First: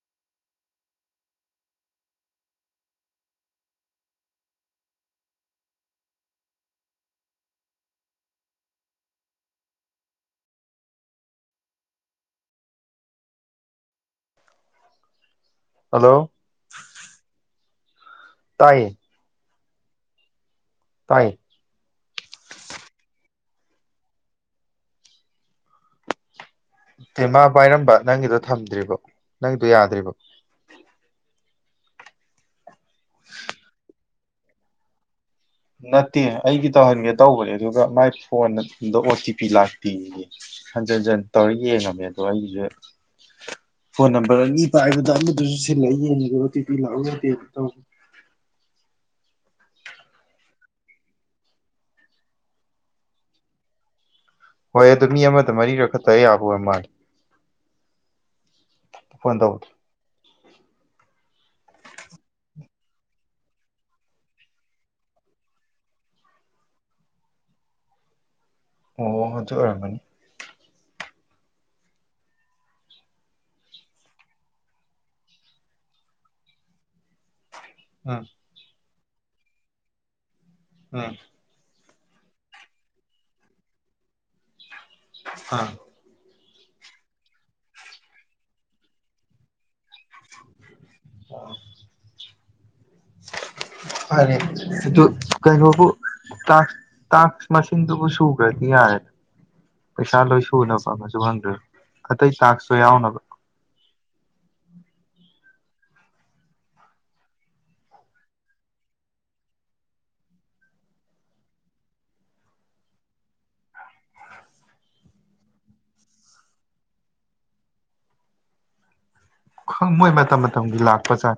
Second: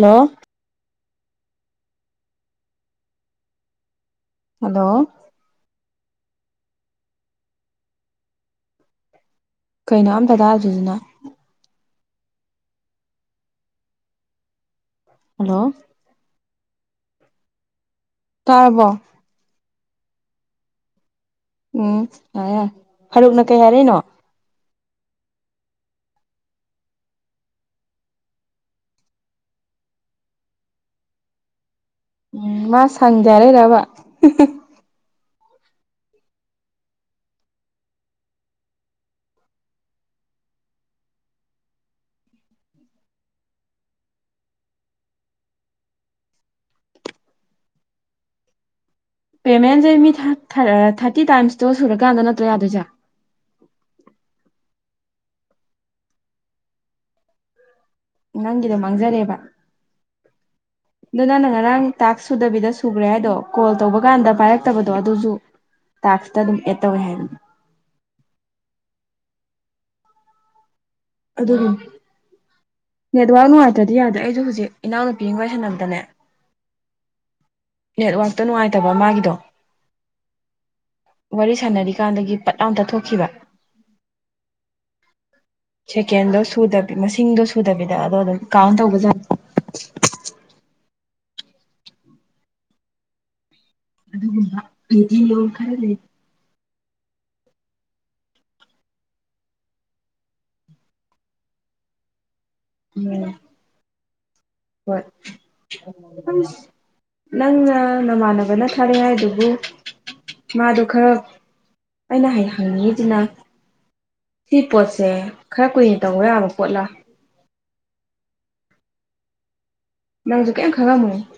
Hello hello ꯀꯩꯅꯣ ꯑꯝꯇ ꯇꯥ ꯑꯗꯨꯗꯨꯅ ꯍꯜꯂꯣ ꯊ ꯇꯥꯥꯏꯔꯕꯣ ꯇꯥꯏ ꯎꯝ ꯌꯥ ꯌꯥ ꯐꯔꯨꯛꯅ ꯀꯩ ꯍꯥꯏꯔꯅꯣ ꯏꯤꯃꯥ ꯄꯥꯏꯔꯝꯕ ꯅꯪꯒꯤꯗꯣ ꯊꯝꯗ꯭ꯔꯤꯕꯣ ꯅꯪꯒꯤꯗꯣ ꯌꯥꯗ꯭ꯔꯤꯕ ꯎꯝ ꯃꯥ ꯁꯪꯖꯔꯦꯕ ꯅꯠꯇꯦ ꯑꯩꯒꯤ ꯇꯧꯍꯟꯒꯦ ꯇꯧꯕꯅꯦ ꯑꯗꯨꯒ ꯃꯥꯏ ꯐꯣꯟꯗ ꯑꯣ ꯇꯤ ꯄꯤ ꯂꯥꯛꯄꯤꯒꯤ ꯍꯟꯖꯠ ꯍꯟꯖꯟ ꯇꯧꯔꯒ ꯌꯦꯡꯉꯝꯃꯦ ꯑꯗꯣ ꯑꯩꯒꯤꯁꯦ fl ꯐꯣꯟ ꯅꯝꯕꯔ ꯑꯅꯤ ꯄꯥꯏꯕꯗ ꯑꯃꯗꯨꯁꯨ ꯁꯤꯜꯂꯛꯑ ꯌꯦꯡꯉꯒ ꯑꯣ ꯇꯤ ꯄꯤ ꯂꯥꯛꯎ ꯅꯠꯇꯦ ꯇꯧꯕ [inaudible] ꯄꯦꯃꯦꯟꯁꯦ ꯃꯤ ꯊꯥꯔꯇꯤ ꯇꯥꯏꯝꯁꯇꯣ ꯁꯨꯔꯀꯥꯟꯗ ꯅꯠꯇ꯭ꯔꯣ ꯌꯥꯗꯣꯏꯖꯥ ꯍꯣꯏ ꯑꯗꯨ ꯃꯤ ꯑꯃꯗ ꯃꯔꯤꯔꯈꯛꯇꯑꯣ ꯑ ꯃꯥꯔ ꯅꯪꯒꯤꯗꯣ ꯃꯥꯡꯖꯔꯦꯕ ꯇꯧꯕꯗꯣ ꯑꯗꯨ ꯅꯪꯅ ꯉꯔꯥꯡ ꯇꯥꯛ ꯁꯨꯗꯕꯤꯗ ꯁꯨꯈ꯭ꯔꯦ ꯍꯥꯏꯗꯣ ꯀꯣꯜ ꯇꯧꯕ ꯀꯥꯟꯗ ꯄꯥꯏꯔꯛꯇꯕꯗꯣ ꯑꯗꯨꯁꯨ ꯇꯥꯛꯁꯤꯇ ꯑꯗꯨꯝ ꯑꯦ ꯇꯧꯋꯦ ꯍꯥꯏꯅ ꯑꯣ ꯑꯗꯨ ꯑꯗꯨ ꯈꯔꯃꯅꯤ ꯑꯗꯨꯗ ꯅꯦꯠꯋꯥꯛ ꯅꯨꯡꯉꯥꯏꯇ꯭ꯔꯗꯤ ꯌꯥꯗꯦ ꯑꯩꯁꯨ ꯍꯧꯖꯤꯛ ꯏꯅꯥꯎꯅꯨꯄꯤ ꯑꯣꯏꯁꯟꯂꯗꯅꯦ ꯎꯝ ꯅꯦꯠꯋꯥꯛꯛꯇ ꯅꯨꯡꯉꯥꯏꯇꯕ ꯃꯥꯒꯤꯗꯣ ꯎꯝ ꯋꯥꯔꯤ ꯁꯥꯟꯅꯔꯤꯀꯥꯟꯗꯒꯤ ꯄꯠꯂꯥꯝꯇ ꯊꯣꯛꯈꯤꯕ ꯍꯥ ꯁꯦꯀꯦꯟꯗꯣ ꯃꯁꯤꯡꯗꯣ ꯁꯨꯗꯕꯤꯗ ꯑꯗꯣ ꯑꯗꯨꯝ ꯀꯥꯎꯟ ꯇꯧꯕꯖ [inaudible] ꯑꯣ ꯐꯔꯦ ꯑꯗꯨꯒꯨꯝꯕ ꯚꯤꯗꯤꯑꯣ ꯈꯔ ꯀꯕꯨ ꯂꯩ ꯀ ꯇ ꯃꯁꯟ ꯇꯕꯨ ꯁꯨ ꯀꯦ ꯊ ꯄꯩꯁꯥ ꯂꯣꯏ ꯁꯨꯅꯕ ꯑꯃꯁꯨ ꯍꯪꯗ꯭ꯔꯦ ꯑꯇꯩ ꯇꯥꯛꯁꯨ ꯌꯥꯎꯅꯕ ꯎꯝ ꯍꯣꯏ ꯅꯪꯅ ꯅꯃꯥꯟꯅꯕꯅ ꯊꯥꯔꯦ ꯍꯥꯏꯗꯨꯕꯨ ꯃꯥꯗꯣ ꯈꯔ ꯑꯩꯅ ꯍꯌꯦ ꯍꯪꯅꯤꯡꯉꯤꯁꯤꯅ ꯁꯤ ꯄꯣꯠꯁꯦ ꯈꯔ ꯀꯨꯏꯅ ꯇꯧꯕ ꯌꯥꯕ ꯄꯣꯠꯂꯥ ꯃꯣꯏ ꯃꯇꯝ ꯅꯪꯁꯨ ꯀꯩꯝ ꯃꯇꯝꯒꯤ ꯂꯥꯛꯄ ꯈꯪꯉꯝꯃꯣꯏ ꯆꯥꯏ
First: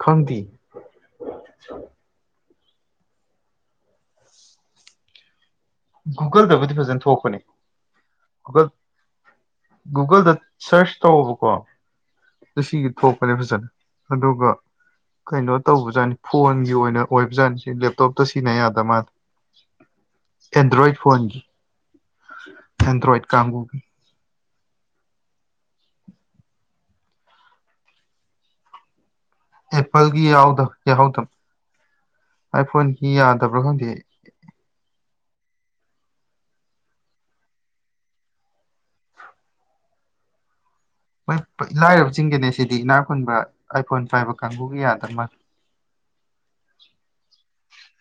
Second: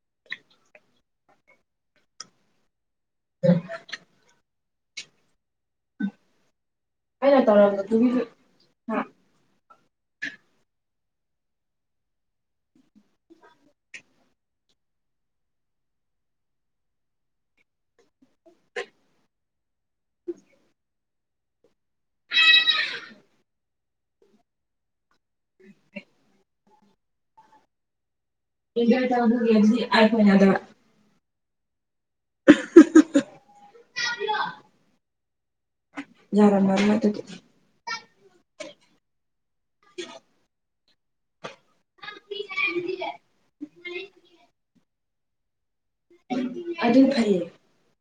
ꯈꯪꯗꯤ ꯎ ꯒꯨꯒꯜꯗꯕꯨꯗꯤ ꯐꯖꯅ ꯊꯣꯛꯄꯅꯦ ꯑꯩꯅ ꯇꯧꯔꯝꯕꯗꯨꯒꯤ ꯒꯨꯒꯜ ꯒꯨꯒꯜꯗ ꯁꯔꯁ ꯇꯧꯕꯀꯣ ꯉꯁꯤ ꯊꯣꯛꯄꯅꯤ ꯐꯖꯅ ꯑꯗꯨꯒ ꯀꯩꯅꯣ ꯇꯧꯕꯖꯥꯠꯅꯤ ꯐꯣꯟꯒꯤ ꯑꯣꯏꯅ ꯑꯣꯏꯕꯖꯥꯠꯅꯤ ꯁꯤ ꯂꯦꯞꯇꯣꯞꯇ ꯁꯤꯖꯤꯟꯅ ꯌꯥꯗꯕ ꯃꯥꯜꯂ ꯎ [inaudible] ꯑꯦꯟꯗ꯭ꯔꯣꯏꯗ ꯐꯣꯟꯒꯤ ꯑꯦꯟꯗ꯭ꯔꯣꯏꯗ ꯀꯥꯡꯕꯨꯒꯤ [inaudible] ꯎ [inaudible] ꯑꯦꯄꯜꯒꯤ ꯌꯥꯎꯗ ꯌꯥꯍꯧꯗꯪ ꯑꯩꯏꯐꯣꯟ ꯌꯥꯗꯕ꯭ꯔ ꯈꯪꯗꯦ ꯌꯥꯔꯝ ꯃꯔ ꯑꯗꯨꯗꯤ ꯎ [inaudible] ꯃꯣꯏ ꯂꯥꯏꯔꯕꯁꯤꯡꯒꯤꯅꯦ ꯁꯤꯗꯤ ꯏꯅꯥꯛ ꯈꯨꯟꯕ ꯑꯥꯏꯐꯣꯟ ꯄꯥꯏꯕ ꯀꯥꯡꯕꯨꯒꯤ ꯌꯥꯗꯃ ꯑꯗꯨ ꯈꯜꯂꯤ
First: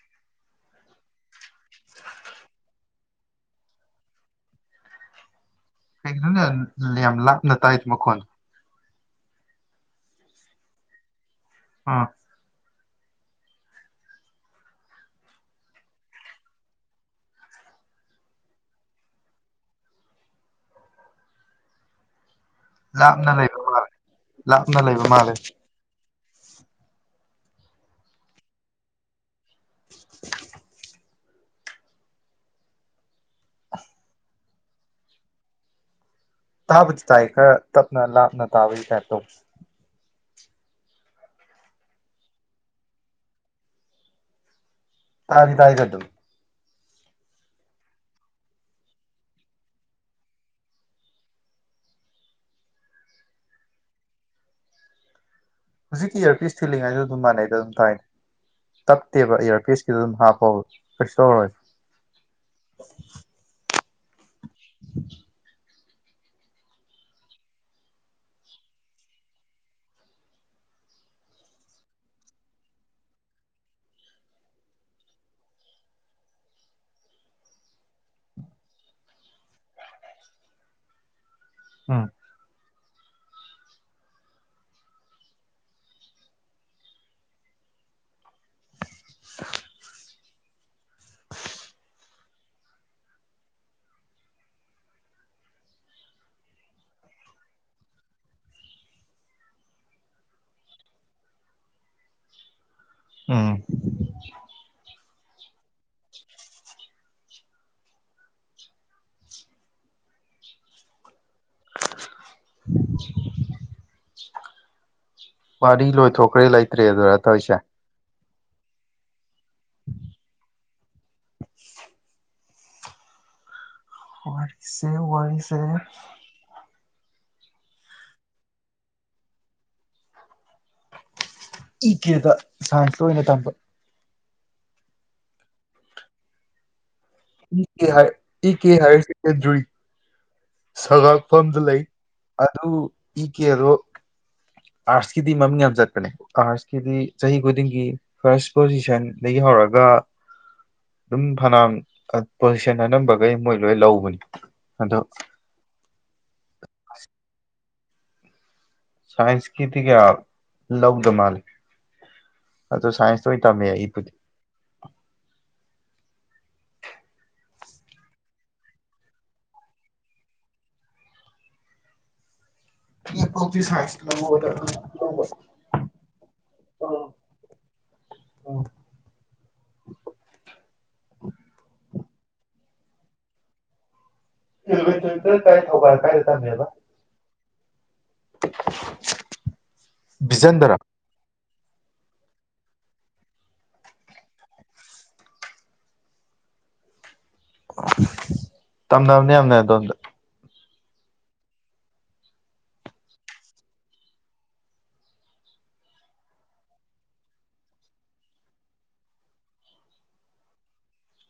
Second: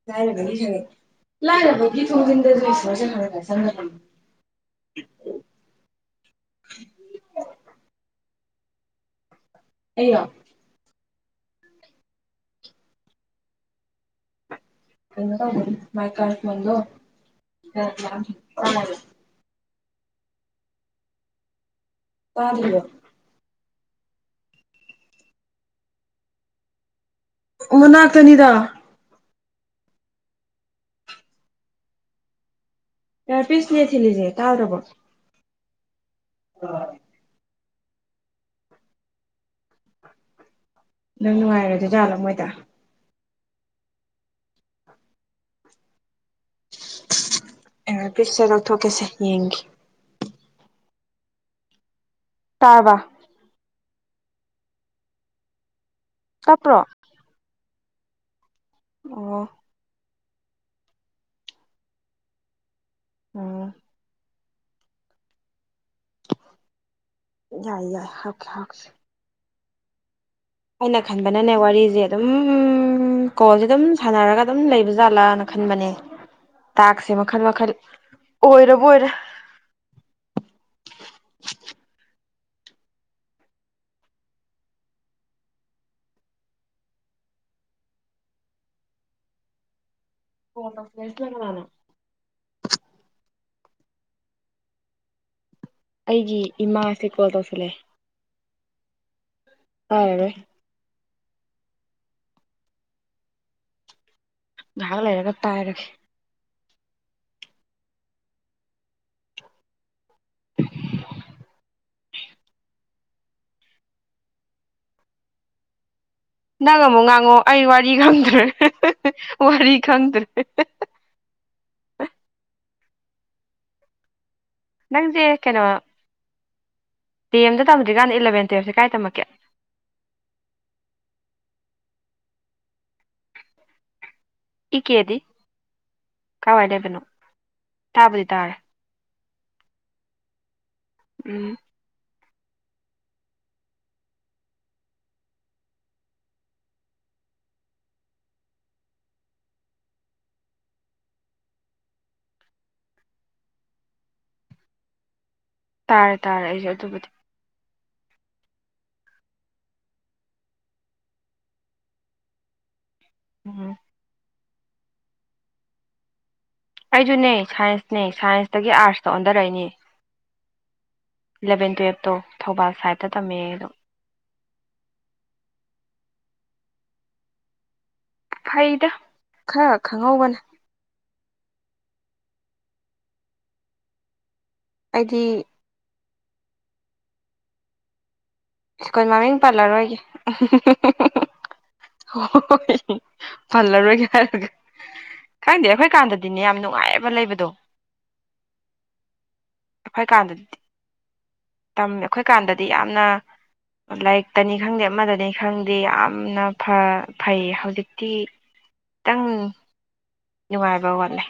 ꯂꯥꯏꯔꯕꯒꯤ ꯈꯔꯦ ꯂꯥꯏꯔꯕꯒꯤ ꯊꯣꯡꯖꯤꯟꯗ ꯏꯁꯃ ꯈ ꯈ ꯆꯪ [inaudible] ꯀꯅ ꯌꯥꯝ ꯂꯥꯞ ꯅ ꯇꯥꯏ ꯃꯈꯣꯟ ꯑꯌꯥ ꯎꯝ ꯀ ꯃꯥꯏ ꯀꯔꯗꯣ ꯂꯥꯞꯅ ꯂꯩꯕ ꯃꯥꯂꯦ ꯂꯥꯞꯅ ꯂꯩꯕ ꯃꯥꯜꯂꯦ ꯃꯅꯥꯛꯇꯅꯤꯗ [inaudible] ꯌꯥꯔ ꯄꯤꯁꯅꯦ ꯊꯤꯂꯤꯖꯦ ꯇꯗꯕꯣ ꯇꯥꯕ ꯇꯏ ꯈꯔ ꯇꯞꯅ ꯇꯥꯕ ꯀ ꯅꯪ ꯅꯨꯡꯉꯥꯏꯔ ꯑꯗꯨꯖꯥꯠꯂꯝ ꯃꯣꯏꯗ ꯇꯥꯒꯤ ꯇꯥꯥꯏ ꯆꯠꯇꯨ ꯑꯦꯔꯄꯤꯁꯁꯦ ꯂꯧꯊꯣꯛꯀꯦꯁꯦ ꯌꯦꯡꯒ ꯇꯥꯔꯕ ꯍꯧꯖꯤꯛꯀꯤ ꯏꯌꯔꯄꯤꯁ ꯇꯞꯄ꯭ꯔꯣ ꯊꯤꯜꯂꯤꯉꯩꯗ ꯑꯗꯨꯝ ꯃꯥꯟꯅꯩꯗ ꯑꯗꯨꯝ ꯊꯥꯏꯅꯦ ꯇꯞꯇꯦꯕ ꯑꯣ ꯏꯌꯔꯄꯤꯁꯀꯤꯗ ꯑꯗꯨꯝ ꯍꯥꯞꯄ ꯍꯣ ꯀꯁ ꯇꯧ ꯎꯝ [inaudible] ꯌꯥꯏ ꯌꯥꯏ ꯍꯥꯛꯀꯦ ꯍꯥꯛꯁ ꯑꯩꯅ ꯈꯟꯕꯅꯅꯦ ꯋꯥꯔꯤꯁꯦ ꯑꯗꯨꯝ ꯀꯣꯜꯁꯦ ꯑꯗꯨꯝ ꯁꯥꯟꯅꯔꯒ ꯑꯗꯨꯝ ꯂꯩꯕ ꯖꯥꯠꯂꯥꯅ ꯈ ꯈꯟꯕꯅꯦ ꯇꯥꯛꯁꯦ ꯃꯈꯜ ꯃꯈꯜ ꯑꯣꯏꯔꯕꯣꯏꯔꯦ [inaudible] ꯎꯝ ꯐꯣꯇꯣ ꯐ꯭ꯂꯦꯁꯉꯅ [inaudible] ꯑꯩꯒꯤ ꯏꯃꯥꯁꯦ ꯀꯣꯜ ꯇꯧꯁꯤꯜꯂꯛꯑꯦ ꯍꯥꯏꯔꯔꯣꯏ ꯎꯝ ꯉꯍꯥꯛ ꯂꯩꯔꯒ ꯄꯥꯏꯔꯒꯦ [inaudible] [inaudible] ꯋꯥꯔꯤ ꯂꯣꯏꯊꯣꯛ ꯅꯪꯒ ꯑꯃꯨꯛ ꯉꯥꯡꯉꯑꯣ ꯑꯩ ꯋꯥꯔꯤ ꯈꯪꯗ꯭ꯔꯦ ꯋꯥꯔꯤ ꯈꯪꯗ꯭ꯔꯦ ꯋꯥꯔꯤꯁꯦ ꯋꯥꯔꯤꯁꯦ ꯇꯦꯟꯗ ꯇꯝꯗ꯭ꯔꯤꯀꯥꯟꯗ ꯏꯂꯚꯦꯟ ꯇꯨꯌꯦꯞꯁꯦ ꯀꯥꯏ ꯇꯝꯃꯛꯀꯦ ꯏ ꯀꯦꯗ ꯁꯥꯏꯟꯁ ꯂꯣꯏꯅ ꯇꯝꯕ ꯏ ꯀꯦꯗꯤ ꯀꯥꯢꯋꯥꯏ ꯂꯩꯕꯅꯣ꯫ ꯏ ꯀꯦ ꯍꯥꯏ ꯇꯥꯕꯨꯗꯤ ꯇꯥꯔꯦ ꯏ ꯀꯦ ꯍꯥꯏꯌꯔ ꯁꯦꯀꯦꯟꯗ꯭ꯔꯤ꯫ ꯎꯝ ꯁꯉꯥꯛꯐꯝꯗ ꯂꯩ ꯑꯗꯨ ꯏꯀꯦ ꯗꯣ꯫ ꯑꯥꯔꯠꯁꯀꯤꯗꯤ ꯃꯃꯤꯡ ꯌꯥꯝ ꯆꯠꯄꯅꯦ ꯑꯥꯔꯠꯁꯀꯤꯗꯤ ꯆꯍꯤ ꯈꯨꯗꯤꯡꯒꯤ ꯐꯥꯔꯁ ꯄꯣꯖꯤꯁꯟꯗꯒꯤ ꯍꯧꯔꯛ ꯑꯔꯒ ꯗꯨꯝ ꯐꯅꯥꯝ ꯑꯠ ꯄꯣꯢꯁꯟ ꯑꯅꯝꯕꯒꯩ ꯃꯣꯏ ꯂꯣꯏ ꯂꯧꯕꯅꯤ ꯑꯗꯣ ꯇꯥꯔꯦ ꯇꯥꯔꯦ ꯑꯩꯖꯨ ꯑꯗꯨꯕꯨꯗꯤ ꯁꯥꯏ꯭ꯟꯁ ꯀꯤꯗꯤ ꯒꯌꯥ ꯂꯧꯗ ꯃꯥꯜꯂꯦ ꯑꯗ ꯇ ꯁꯥꯏꯟꯁꯇ ꯑꯣꯏꯟ ꯇꯝꯃꯦ ꯎꯝ ꯑꯩꯕꯨꯨꯗꯤ ꯑꯩꯖꯨꯅꯦ ꯁꯥꯏꯟꯁꯅꯦ ꯁꯥꯏꯟꯁꯇꯒꯤ ꯑꯥꯔꯠꯁꯇ ꯑꯣꯟꯗꯔꯛꯏꯅꯦ꯫ ꯏꯂꯚꯦꯟ ꯇꯨꯌꯦꯐꯇꯣ꯫ [inaudible] ꯐꯩꯗ ꯈꯔ ꯈꯪꯍꯧꯕꯅ꯫ ꯏꯂꯕꯦꯟ ꯑꯩꯗꯤ ꯇꯨꯌꯦꯕ ꯇ ꯀꯥꯢ ꯊꯧꯕꯥꯜ ꯀꯥꯏꯗ ꯇꯝꯃꯦꯕ ꯁ꯭ꯀꯨꯟ ꯃꯃꯤꯡ ꯄꯥꯜꯂꯔꯣꯏꯒꯦ ꯕꯤꯖꯟꯗꯔꯣ ꯑꯍꯤꯍꯦꯍꯦꯍꯦ꯫ ꯍꯣ ꯍꯣ ꯍꯣ ꯍꯩ ꯍꯤ ꯄꯜꯂꯔꯣꯢꯒꯦ [inaudible] ꯈꯪꯗꯦ ꯑꯩꯈꯣꯏ ꯀꯥꯟꯗꯗꯤꯅꯦ ꯌꯥꯝ ꯅꯨꯡꯉꯥꯏꯌꯦꯕ ꯂꯩꯕ ꯇꯝꯅꯝꯅꯦ ꯌꯥꯝꯅ ꯑꯗꯣꯝꯗ ꯑꯩꯈꯣꯏ ꯀꯥꯟꯗꯗꯤ ꯇꯝꯃꯦ ꯑꯈꯣꯏꯀꯥꯟꯗꯗꯤ ꯌꯥꯝꯅ ꯂꯥꯏꯔꯤꯛꯇꯅꯤ ꯈꯪꯗꯦ ꯑꯃꯗꯅꯤ ꯈꯪꯗꯦ ꯌꯥꯝꯅ ꯐ ꯐꯩ ꯍꯧꯖꯤꯛꯇꯤ ꯇꯪ ꯅꯨꯡꯉꯥꯏꯕ ꯋꯥꯠꯂꯦ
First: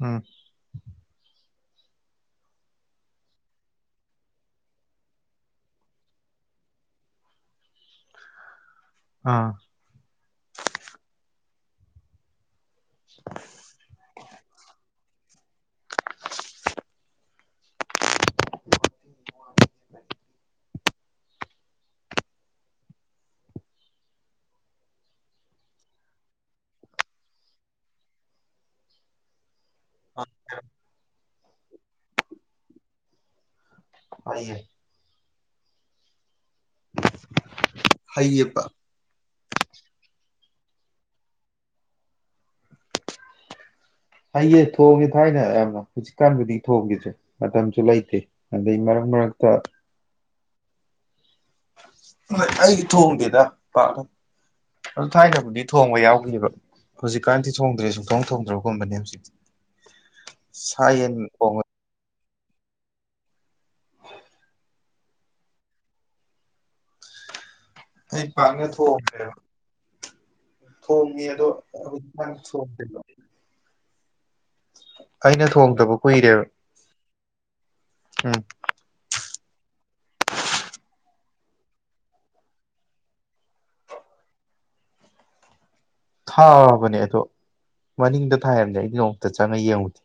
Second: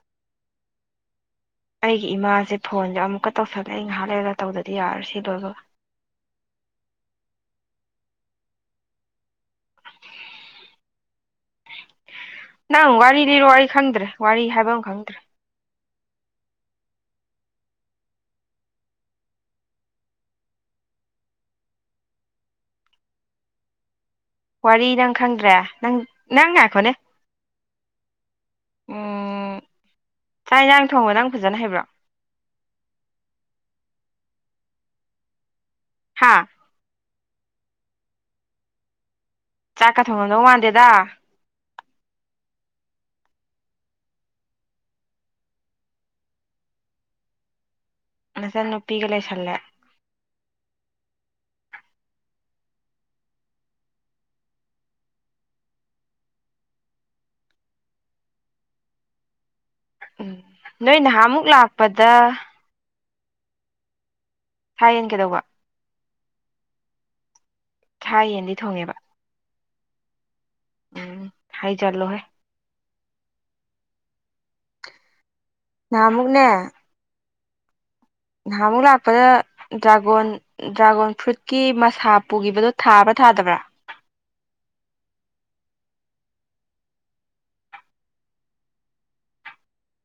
ꯎꯝ꯫ ꯑꯩꯒꯤ ꯏꯃꯥꯖꯦ ꯐꯣꯟꯖꯦ ꯑꯃꯨꯛꯀ ꯇꯧꯁꯜꯂꯦ ꯑꯩ ꯉꯥꯏꯍꯥꯛ ꯂꯩꯔꯒ ꯇꯧꯗꯗꯤ ꯌꯥꯔ ꯁꯤ ꯂꯣꯏꯕ [inaudible] ꯑ꯫ ꯅꯪ ꯋꯥꯔꯤ ꯂꯤꯔꯣ ꯑꯩ ꯈꯪꯗ꯭ꯔꯦ ꯋꯥꯔꯤ ꯍꯥꯏꯕꯝ ꯈꯪꯗ꯭ꯔꯦ꯫ ꯋꯥꯔꯤ ꯅꯪ ꯈꯪꯗ꯭ꯔꯦ ꯅꯪ ꯅꯪ ꯉꯥꯢꯈꯣꯅꯦ ꯎꯝ ꯆꯥꯏ ꯖꯥꯡ ꯊꯣꯡꯕ ꯅꯪ ꯐꯖꯅ ꯍꯦꯕ꯭ꯔꯣ ꯑꯩꯌꯦ ꯍꯥꯥ꯫ ꯍꯩꯌꯦꯄ꯫ ꯆꯥꯛꯀ ꯊꯣꯡꯉꯝꯗꯧ ꯃꯥꯟꯗꯦꯗ꯫ ꯍꯩꯌꯦ ꯊꯣꯡꯉꯦ ꯊꯥꯏꯅ ꯌꯥꯝꯅ ꯍꯧꯖꯤꯛꯀꯥꯟꯕꯨꯗꯤ ꯊꯣꯡꯒꯤꯗ꯭ꯔꯦ ꯃꯇꯝꯁꯨ ꯂꯩꯠ ꯇꯦ ꯅꯆꯟ ꯑꯗꯩ ꯃꯔꯛ ꯅꯨꯄꯤꯒ ꯃꯔꯛꯇ ꯂꯩꯁꯜꯂꯦ [inaudible] ꯑꯩ ꯊꯣꯡꯗꯦꯗ ꯄꯥꯛ ꯑꯗ ꯊꯥꯏꯅꯕꯨꯗꯤ ꯊꯣꯡꯕ ꯌꯥꯎꯒꯤꯑꯦꯕ ꯍꯧꯖꯤꯛꯀꯥꯟꯗꯤ ꯊꯣꯡꯗ꯭ꯔꯦ ꯁꯨꯛꯊꯣꯡ ꯊꯣꯡꯗ꯭ꯔꯒꯨꯝꯕꯅꯦ ꯍꯧꯖꯤꯛꯇꯤ꯫ ꯎꯝ ꯁꯥ ꯅꯣꯏ ꯌꯦꯟ ꯅꯍꯥꯝꯃꯨꯛ ꯊꯣꯡꯉ ꯂꯥꯛꯄꯗ ꯁꯥ ꯌꯦꯟ ꯀꯩꯗꯧꯕ꯫ ꯁꯥ ꯑꯩ ꯌꯦꯟꯗꯤ ꯄꯥꯛꯅ ꯊꯣꯡꯉꯦꯕ ꯊꯣꯡꯗ꯭ꯔꯦꯕ ꯊꯣꯡꯉꯤ ꯎꯝ ꯑꯗꯣ ꯍꯥꯏꯖꯜꯂꯣꯍꯦ [inaudible] ꯊꯣꯡꯗꯦꯕ꯫ ꯑꯩꯅ ꯊꯣꯡꯗꯕ ꯀꯨꯏꯔꯦꯕ꯫ ꯎꯝ ꯅꯍꯥꯃꯨꯛ ꯂꯥꯛꯄꯗ ꯗ꯭ꯔꯥꯒꯣꯟ ꯗ꯭ꯔꯥꯒꯣꯟ ꯐ꯭ꯔꯨꯏꯠꯀꯤ ꯃꯁꯥ ꯄꯨꯒꯤꯕꯗꯣ ꯊꯥꯕ꯭ꯔꯥ ꯊꯥꯗꯕ꯭ꯔꯥ꯫ [inaudible] ꯊꯥꯕꯅꯦ ꯑꯗꯣ ꯃꯅꯤꯡꯗ ꯊꯥꯏꯍꯥꯏꯝꯅꯦ ꯑꯩꯗꯤ ꯅꯣꯡꯃꯇ ꯆꯪꯉ ꯌꯦꯡꯉꯨꯗꯦ꯫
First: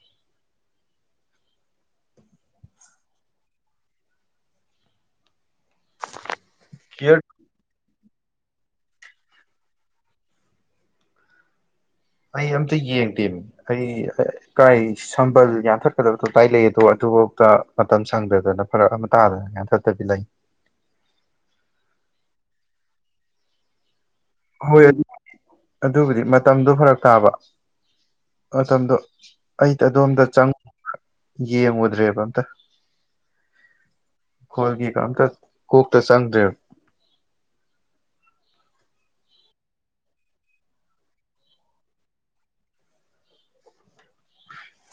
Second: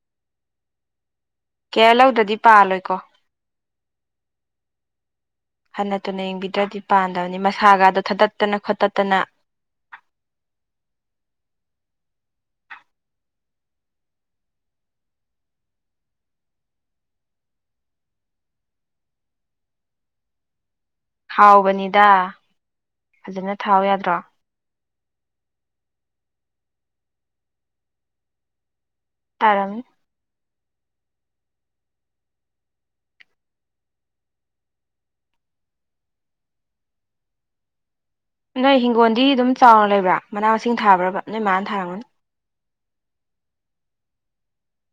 ꯀꯦꯌꯔ ꯂꯧꯗ꯭ꯔꯗꯤ ꯄꯥꯜꯂꯣꯏꯀꯣ꯫ ꯍꯟꯅ ꯇꯨꯅ ꯌꯦꯡꯕꯤꯗ꯭ꯔꯗꯤ ꯀꯤꯌꯔ ꯄꯥꯟꯗꯕꯅꯤ ꯃꯁꯥꯒ ꯗꯣ ꯊꯥꯇꯠꯇꯅ ꯈꯣꯠꯇꯠꯇꯅ꯫ ꯑꯩ ꯑꯝꯇ ꯌꯦꯡꯗꯦ ꯃꯤ ꯑꯩ ꯑꯥꯢ ꯀꯥꯏ ꯁꯝꯕꯜ ꯌꯥꯟꯊꯠꯀꯗꯕ ꯇꯥꯏ ꯂꯩꯑꯦꯗꯣ ꯊꯕꯣꯛꯇ ꯃꯇꯝ ꯁꯪꯗꯗꯅ ꯐꯔꯛ ꯑꯃ ꯇꯥꯗꯅ ꯌꯥꯟꯊꯠꯇꯕꯤ ꯂꯩ ꯍꯥꯎꯕꯅꯤꯗ ꯐꯖꯅ ꯊꯥꯎ ꯌꯥꯗ꯭ꯔꯣ ꯍꯣꯏ ꯑꯗꯨꯕꯨꯗꯤ ꯃꯇꯝꯗꯣ ꯐꯔꯛ ꯇꯥꯕ ꯃꯇꯝꯗꯣ ꯑꯩꯗꯤ ꯇꯥꯔꯝꯅꯤ ꯑꯗꯣꯝꯗ ꯆꯪꯉ ꯌꯦꯡꯉꯨꯗ꯭ꯔꯦꯕ ꯑꯝꯇ ꯈꯣꯜꯒꯤ ꯀꯝꯇ ꯀꯣꯛꯇ ꯆꯪꯗ꯭ꯔꯦ ꯅꯣꯏ ꯍꯤꯡꯒꯣꯜꯗꯤ ꯑꯗꯨꯝ ꯆꯥꯎꯅ ꯂꯩꯕ꯭ꯔꯥ ꯃꯅꯥ ꯃꯁꯤꯡ ꯊꯥꯕ꯭ꯔꯕ ꯅꯣꯏ ꯃꯥꯅ ꯊꯥꯔꯝꯒꯅꯤ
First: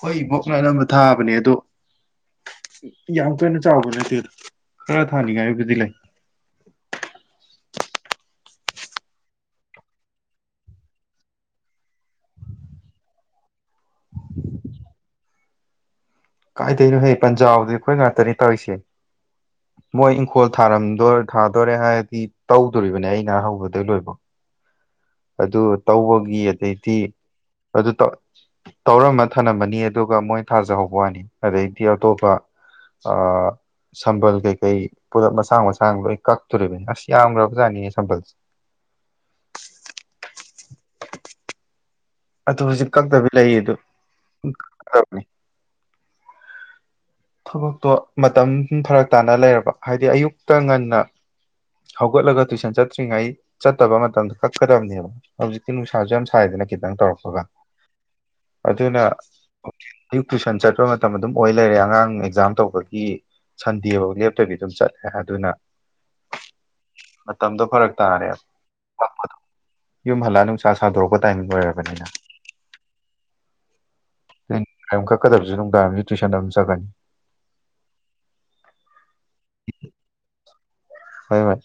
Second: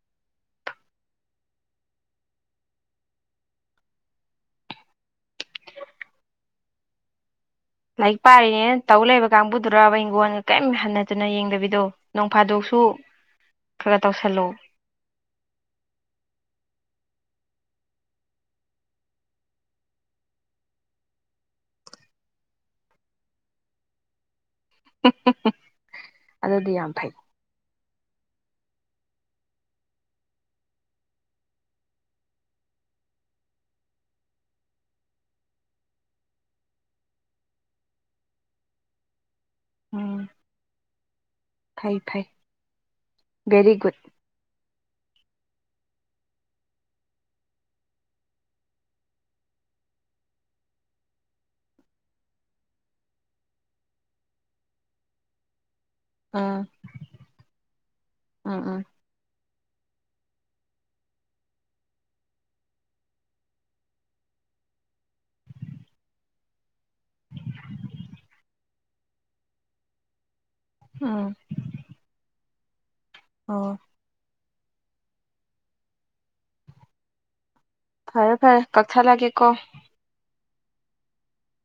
ꯍꯣꯏ ꯕꯣꯛ ꯂꯂꯝꯝꯕ ꯊꯥꯕꯅꯦ ꯑꯗꯣ ꯌꯥꯝ ꯀꯟꯅ ꯆꯥꯎꯕ ꯅꯠꯇꯦ ꯑꯗꯨꯗ ꯈꯔ ꯊꯥꯅꯤꯡꯉꯥꯏꯕꯨꯗꯤ ꯂꯩ [inaudible] ꯂꯥꯏꯔꯤꯛ ꯄꯥꯔꯤꯅꯦ ꯇꯧ ꯂꯩꯕ ꯀꯥꯡꯕꯨꯗꯨꯔꯕ ꯍꯤꯡꯈꯣꯟꯜꯒ ꯀꯔꯤꯝ ꯍꯟꯅꯖꯅ ꯌꯦꯡꯗꯕꯤꯗꯣ ꯅꯣꯡ ꯐꯥꯗꯣꯛꯁꯨ ꯁꯨ ꯈꯔ ꯇꯧꯁꯜꯂꯨ ꯀꯥꯏꯗꯩꯅꯣ ꯍꯌꯦ ꯄꯟꯖꯥꯎꯗꯤ ꯑꯩꯈꯣꯏ ꯉꯇꯅꯤ ꯇꯧꯔꯤꯁꯦ ꯃꯣꯏ ꯏꯪꯈꯣꯜ ꯊꯥꯔꯗ ꯊꯥꯗꯣꯔꯦ ꯍꯥꯏꯔꯗꯤ ꯇꯧꯗꯣꯔꯤꯕꯅꯦ ꯑꯩꯅ ꯍꯧꯧꯕꯗꯣꯏ ꯂꯣꯏꯕꯣ ꯑꯗꯨ ꯇꯧꯕꯒꯤ ꯑꯗꯨꯗꯤ ꯌꯥꯝ ꯑꯗꯩꯗꯤ ꯐꯩ ꯑꯗꯨ ꯇ ꯇꯧꯔꯝꯃ ꯊꯝꯂꯝꯝꯃꯅꯤ ꯑꯗꯨꯒ ꯃꯣꯏ ꯊꯥꯖꯍꯧꯕ ꯋꯥꯅꯤ ꯑꯗꯩꯗꯤ ꯑꯇꯣꯞꯄ ꯑ ꯁꯝꯕꯜ ꯀꯩꯀꯩ ꯄꯨꯂꯞ ꯃꯁꯥꯡ ꯃꯁꯥꯡ ꯂꯣꯏ ꯀꯛꯇꯣꯔꯤꯕꯅꯦ ꯑꯁ ꯌꯥꯝꯈ꯭ꯔꯕꯖꯥꯅꯤꯌꯦ ꯁꯝꯕꯜꯁꯦ [inaudible] ꯎꯝ ꯐꯩ ꯐꯩ ꯑꯗꯨ ꯍꯧꯖꯤꯛ ꯀꯛꯇꯕꯤ ꯂꯩ ꯚꯦꯔꯤ ꯒꯨꯗ ꯑꯗꯨꯅꯤ ꯊꯕꯛꯇꯣ ꯃꯇꯝ ꯐꯔꯛ ꯇꯥꯅ ꯂꯩꯔꯕ ꯍꯥꯏꯕꯗꯤ ꯑꯌꯨꯛꯇ ꯉꯟꯅ ꯍꯧꯒꯠꯂꯒ ꯇꯨꯏꯁꯟ ꯆꯠꯇ꯭ꯔꯤꯉꯩ ꯆꯠꯇꯕ ꯃꯇꯝꯗ ꯀꯛꯀꯗꯕꯅꯦꯕ ꯍꯧꯖꯤꯛ ꯏꯤ ꯅꯨꯡꯁꯥꯁꯨ ꯌꯥꯝ ꯎꯝ ꯁꯥꯏꯗꯅ ꯈꯤꯇꯪ ꯇꯧꯔꯛꯄꯒ ꯎꯝ ꯎꯝ ꯑꯗꯨꯅ ꯑꯌꯨꯛ ꯇꯨꯋꯏꯁꯟ ꯆꯠꯄ ꯃꯇꯝ ꯑꯗꯨꯝ ꯑꯣꯏ ꯂꯩꯔꯦ ꯑꯉꯥꯡ ꯑꯦꯛꯖꯥꯝ ꯇꯧꯕꯒꯤ ꯁꯟꯗꯦꯐꯧ ꯂꯦꯞꯇꯕꯤ ꯑꯗꯨꯝ ꯆꯠꯂꯦ ꯑꯗꯨꯅ ꯃꯇꯝꯗꯣ ꯐꯔꯛ ꯇꯥꯔꯦ ꯌꯨꯝ ꯍꯜꯂꯛꯅꯤꯡ ꯥ ꯁꯥꯗꯣꯔꯛꯄ ꯎꯝ ꯇꯥꯏꯃꯤꯡ ꯑꯣꯏꯔꯕꯅꯤꯅ ꯑꯣ ꯅꯨꯡꯝ ꯀꯛꯀꯗꯕꯁꯨ ꯅꯨꯡꯗꯥꯡꯏꯔꯝꯁꯨ ꯇꯨꯏꯁꯟꯗ ꯑꯗꯨꯝ ꯆꯠꯀꯅꯤ ꯐꯔꯦ ꯐꯔꯦ ꯀꯛꯊꯠꯂꯒꯦ ꯀꯣ ꯍꯣꯏ ꯍꯣꯏ